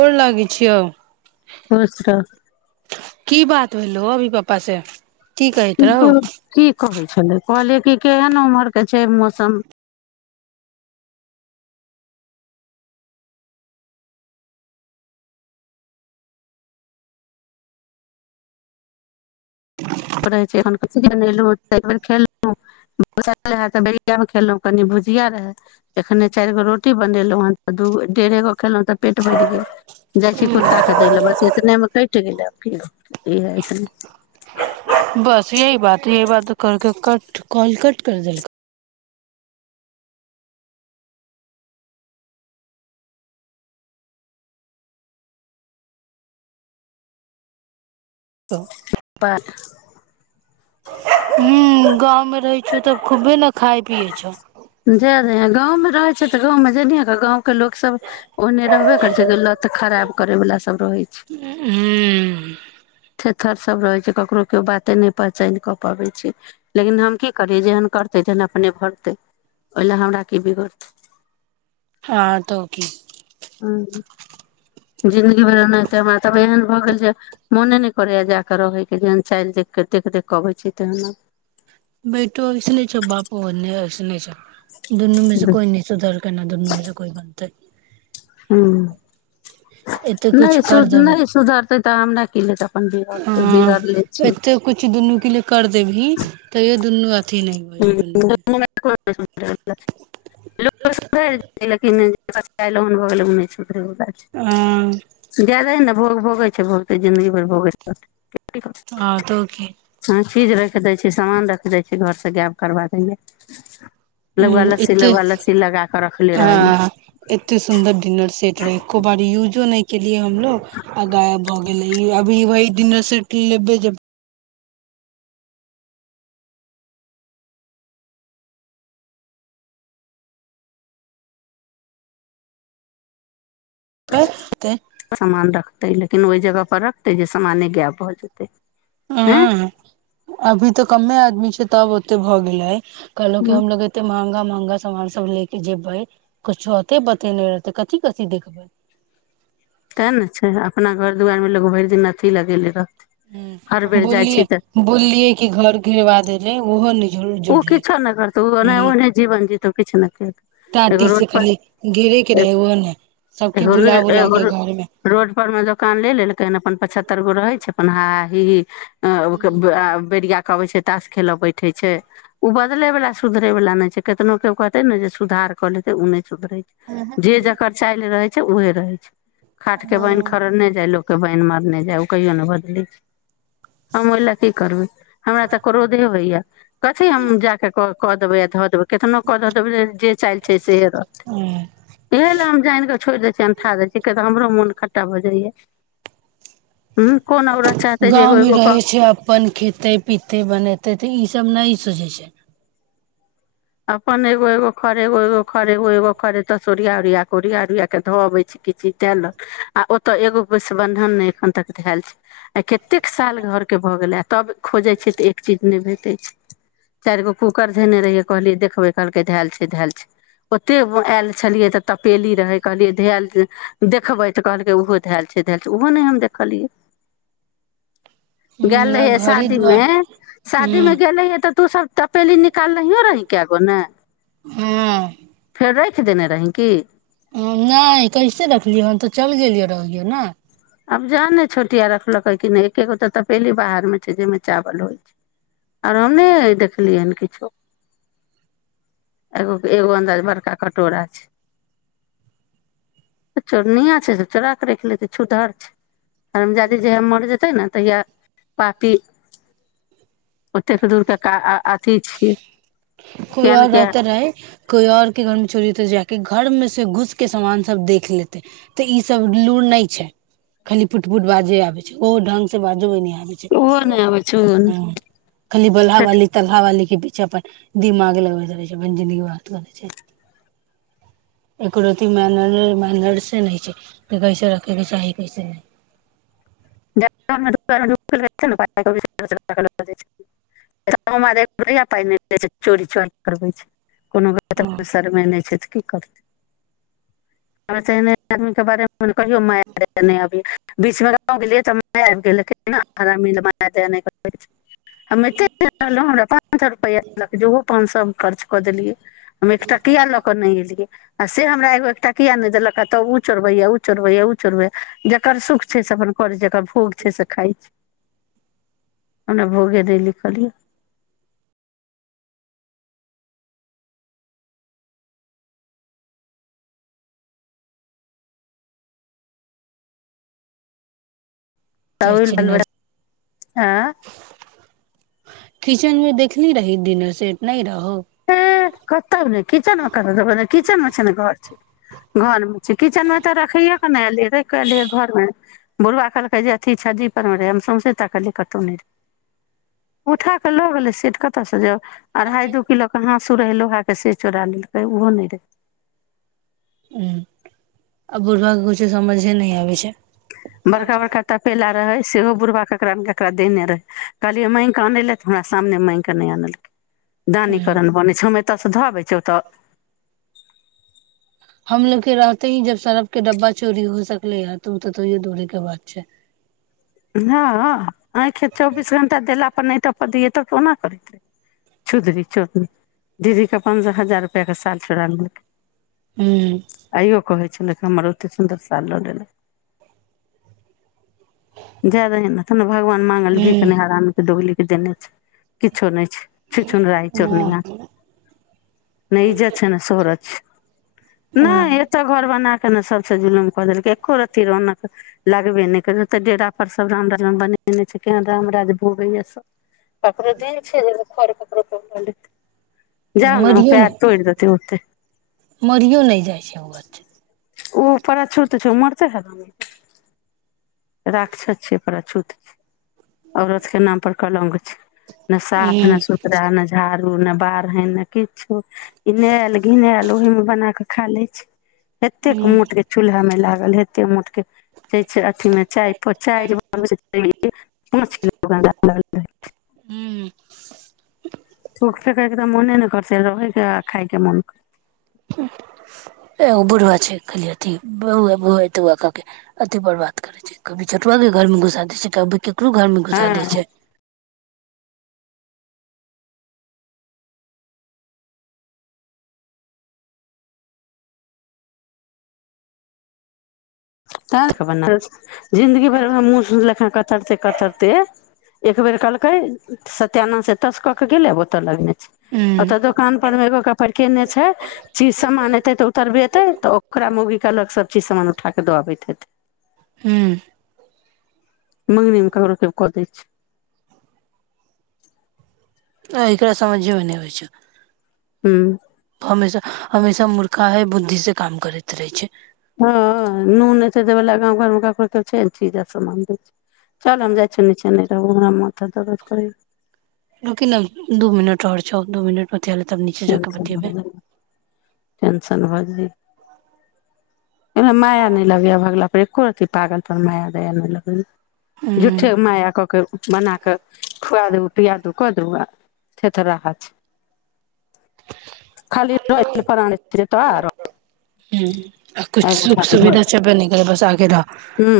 गोर लागै छियौव खुश की बात भेलो अभी पप पासै [unintelligible] कि कहै छलै कहलियै कि केहन उम्हरके छैय मौसम रहै छै एखन कथ बनेलहुँ त बेर खयलहुँ रहए तऽ बेरियामे खयलहुँ कनि भुजिया रहय एखने चारि गो रोटी बनेलहुँ हन तऽ दू गो डेढ़े गो खयलहुँ तऽ पेट बढ़ि गेल जाइ छी कुत्ताकेँ दै लेल बस इतनेमे कटि गेलै आब कि इएह इतने बस यही बात यही बात करके कट काॅल कट करि देलकै उप्प हूं गाँवमे रहै छियौ तब खूब्बे ने खाय पियै छियौ एल गाँव मे रहे छै तऽ गाँव मे जानइ कअ [inaudible] त गाँव के लोक सब ओहने रहबे करै छै जे लत खराब करैबला सभ रहै छै थेथर सभ रहय छै ककरो केओ बाते नहि पहचानि कऽ पबय छै लेकिन हम की करियै जेहन करतै तेहन अपने भरतै ओहि लए हमरा की बिगड़तै हँ तऽ की जिन्दगी भरि एनाहिते हमरा तब एहन भऽ गेल जे मोने नहि करैए जा कऽ रहयके जेहन चालि देखि कऽ देख देख कऽ अबैत छी तेहन हम बेैटो ओइस्ने छ बापो ओहने ओइसने छ दुनूमे से आब कोइ न सुधार कन न दुनूमे से कोइ बनतै हूं एते कुछ नइ कर सुध देबै नइ सुधर तै तऽ हमरा की लेतय हँ एत्ते कुछ दुन्नूके लिए कर देबही तइयो दुन आ [unintelligible] [unintelligible] हँ जाए दहि ने भोग भोगै छै भोगतै जिन्दगी भर भोगइत रहतइ तऽ की हँ चीज राख दै छै सामान रख जाय छि घर त' गायब करबा दइया हं एत्ते रखले रहैए हं एत्ते सुन्दर डिनर सेट रहइ एको बार युजो नइ केलियै हमलोग आ गायब भ गेले इ अभी वही डिनर सेट लेबै जेब समान रखतै लेकिन ओहि जगह पर रखतै जे समाने गैब भ जेतै आँय हं हं अभी त कमे आदमी छै तब ओते भ गेलय कहलों कि हमलोग एते महंगा महंगा हंगा सामान सब ले के जेबै कुछो होते बतेने रहतै कथी कथी देखबै तैन न छैय अपना घर दुआार में लोग भरि दिन अथी लगेले रह ह बोललियै बोललियै कि घर गिरबा दे रहै ओहो नहि जर ओ जोड़लै किछो नहि करतौ ओ ओने ह ओने जीवन जीतौ किछु नहिे टााँटी से खली घेरे के रहे ओ ने सबके एगो बुला बुला एगो के घर मे रोड पर मे दोकान ले लेलकै हन अपन पचहत् तर गो रहै छैय अपन हा हा ही ही [unintelligible] कहबे छैय ताास खेले बैठे छैय ऊ बदले वाला सुधरे वाला नहि छैय केतनो केउ कहते ने जे सुधार क लेते उ नइ सुधरइ छैय जे जकर चाल रहै उहे रहै छैय खाट के बान्न हँ खड़ने जाइ लोक बैन मारने जाइ उ कहियो नहि बदली हम ओहि लै की करबै हमरा तऽ क्रोधे होइएह कथी हम जाक कऽ देबै आ धऽ देबै केतनो कऽ द देब जे चालल छैय सेहे ह रहतै इहै लै हम जानि के छोड़ि दै छियै अनठा दै छियै‌ मोन खटा भ जाइयै गाँव मे रहै छैय अपन खेतै पीतै बनेतै तऽ ई सब नहि सुझयै छै अपन एगो एगो खर एगो एगो खर एगो एगो खर एत स ओरिया ओरिया कऽ ओरिया ओरिया कऽ धऽ अबैत छी किछ चीज दए लेल आ ओतय एगो [unintelligible] बन्धन नहि एखन तक धयल छैय आ कतेक साल घरके भऽ गेलै तब खोजैत छैैय तऽ एक चीज नहि भेटैत छैय चारि गो कूकर धेने रहियै कहलिय देखबय कहलकै धैल छै‌य धैल छैय ओते आयल चलिये त तपेली रहै कहलियै धैल देखबै तऽ कहलकै ओहो धैल छैय धैल छैय ओहो नहि हम देखलियै गेल ह रहिये घरे शादी दुआर में ह शादी में गेल रहिे तऽ तू सब तपेली निकालो रहि कैगो ने हँ फेर रखि देने रहि की नहि कैसे रखलियै हन तऽ चलि गेलियै रहलियै ने आब जाने छोटिया रखलकै की नहि एकेगो त तपेली बाहर मे छैय जाहिमे चावल होइ छैय आ हम नहि देखलिय हन किछो एगो एगो अन्दाज बड़का कटोरा छैय चोरनिया छैय चोरा के रख लेतय छूतहर छै हरमजादी जहीया मर जेतै ने तहिआ पापी ओतेक दूरके का अथी छियै किया ने किया कोई और के घर में चोरतै जा के घर में से घुस के सामान सब देख लेते त इ सब लूर न छैय खाली पुट पुट बाजे आबे छैय ओ ढंग से बाजो न आबय ओहो ने अबै छन खाली बलहा वाली तलहा वाली के पीछा अपन दिमाग लगबैत रहे छै अपन जिन्दगी करै छै एकरो मैर्नस से नहि छै कैसे रखे के चाही कैसे नहि [unintelligible] कोनो हँ गतर मे सरमे नहि छै त [unintelligible] [unintelligible] [unintelligible] हमेत रहल हमरा पाँच सए रुपआ लग ज [unintelligible] हम सब खर्च कऽ देलियै हम एकटाकिया लऽ क नहि एलियै आ से हमरा एगो एकटा किया नहि देलक ह तब उ चोरबैया ऊ चोरबैया ऊ चोरबैया जकर सुख छै से अपन कर जेकर खोग छै से खाइ छै ओना भोगे दैलिखलियै तऽ ओहि च बाल नर्स बच्चा आँय? किचेन मे देखली रही दिनर सेट नहि रहो करत क किचन करत त क किचन मे छै ने घर छै घरमे च किचनमे तऽ रखैयए एलियै र के एलिय घर में बुवा कहलकै जे अथी छज्जी पर में रे हम सौंसे त कहलियै कतहु रे उठा के लो गेले सेट कत से ज अढ़ाइ दू किलो कहाँ से रहै लोहाके से चोरा लेलकै ओहो नहि देल ह आ बूलब किछ समझे नहि आबै छै बड़का बड़का तपेला रहै सेहो बुढ़बा ककरा ने ककरा देने रहै कहलियै माङग कऽ आनयलए तऽ हमरा सामने माङग कऽ नहि अनलकै हूँ दानीकरण बने छल ओत धऽबै छतऽ हमलोग के रहते ही जब सड़फ के डब्बा चोरी हो सकले या तू तऽ तैयो दुरे के बात छै हँ आँखि चौबीस घंटा देलापर नहि तऽ दिय तऽ कोना करैत छुधरीचोदी दीदीके पन्द्रह हजार रुपैआके साल चोड़ा लेलकै हूँ अइयो कहै छै हमर ओते सुंदर साल ल लेलक जादहि न तब ने भगवान माँंगल भीक नै हूँ हरामी के दोगलि देने छै किछो नहि छुछुनराही चोदी न नहि इजत छै ने सोहरत छै हँ नहि एतऽ घर बनाक कने सबस जुलुम कऽ देलकै एको रत्ति रौनक लागबे नहि कर तऽ डेरा पर सब राम राज बनेने छै केहन राम राज भोगैया सब [unintelligible] [unintelligible] जाउ ने पैर तोइड़ देतइ ओतै मइरिओ नहि जाइ छैय ओ व [unintelligible] राखछछ छै ओकरा छूत छैय औरत के नाम पर कलंक छैय नहि साफ नहि हूँ सुथरा न झाड़ ने बारहनि ने किछो इनायल घिनायल ओहिमे बना क खा लै छैय एत्तेक हूँ मोट के चूल्हा में लाग ल हेते मोटके [unintelligible] [unintelligible] हूं थूक फेेकैके तऽ मने ने करतै रहैके आ खायके मन कर एगो बुढ़बा छैय कहलिय अथी बौआ बौआ तौआके अथी बर्बाद करैत छैय कभी छोटुआके घरमे घुसा दै छैय त कभी ककरो घरमे घुसा हँ दै छैय [unintelligible] कतरते कतरते एक बेेर कलकै सत्यानाश एत से कऽ के गेलै आब ओतऽ लगने छैय हुं ओतऽ दोकान पर मे एगोक पड़िकेने छैय चीज समान एतै तऽ उतरबेतै तऽ ओकरा मौगी के अलग सब चीज समान उठाकऽ दऽ अबेत हुं [unintelligible] मंगनीमे ककरो केओ कऽ दै छैय आ एकरा समझेमे नई होइ छैय हूं हमेशा हमेशा मूर्खाहे बुद्धि से काम करैत रहै छैय देवेला गाँव घरमे ककरो छैय ने चीज आ सामान दै छैय चल हम जाइ छियौ नीचे नहि रहबौ हमरा माथा दरद करैआ रूकही न दू मिनट तोहर छौ दू मिनट में टेंसन भ जा जी माया नहि लगैया अभगला पे एको रती पागल पर माया दाया नहि लगलै हुं झूठे माया कके बना कऽ खुआ द पिआ दु कऽ दू आ थेथराहा छैय खाली र [unintelligible] किछु सुख सुविधा छेबे नहि करै बस आगे रह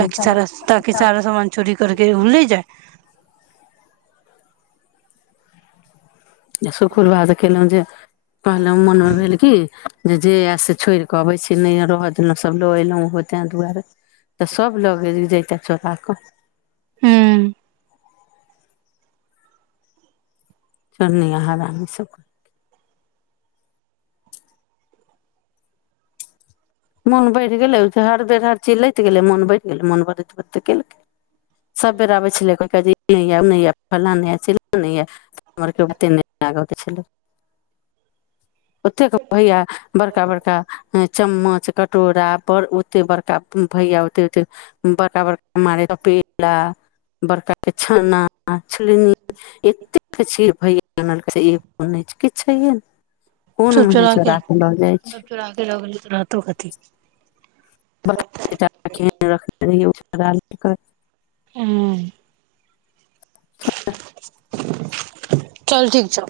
ताकि सारा ताकि सारा सामान चोरी करके ओ ले जाए य शकुरवाद केलहुं जे कहलहुं मोन मे भेल की जे आयल से छोड़ि कऽ अबैत छी नहि रहऽ देलहुँ सभ लऽ अयलहुँ ओहो ताहि दुआरे तऽ सब लग जैता चोराक हूं चोरनीया हरामी सब के मोन बढ़ि गेलै हर बेर हर चीज लैत गेलै मोन बढ़ि गेलै मोन बढ़ैते बढैते केलकै सभ बेर आबै छलै कहि क जे नई आयब नई आयब फलाँ नहि चिल्ला नहि हमरके ओते नहि लागके छलै [unintelligible] ओतेक भैया बड़का बड़का चम्मच [unintelligible] कटोरा पर ओते बड़का भैया ओते ओते बड़का बड़का मार चपेला बड़का के छना छनी एतेक चीर भैय किछो छैहे न [unintelligible] सब चोरा के छै सब चोरा के लगेलै त रातो राति [unintelligible] केहन रखने रहियै ओाल [inaudible] चल ठीक छौ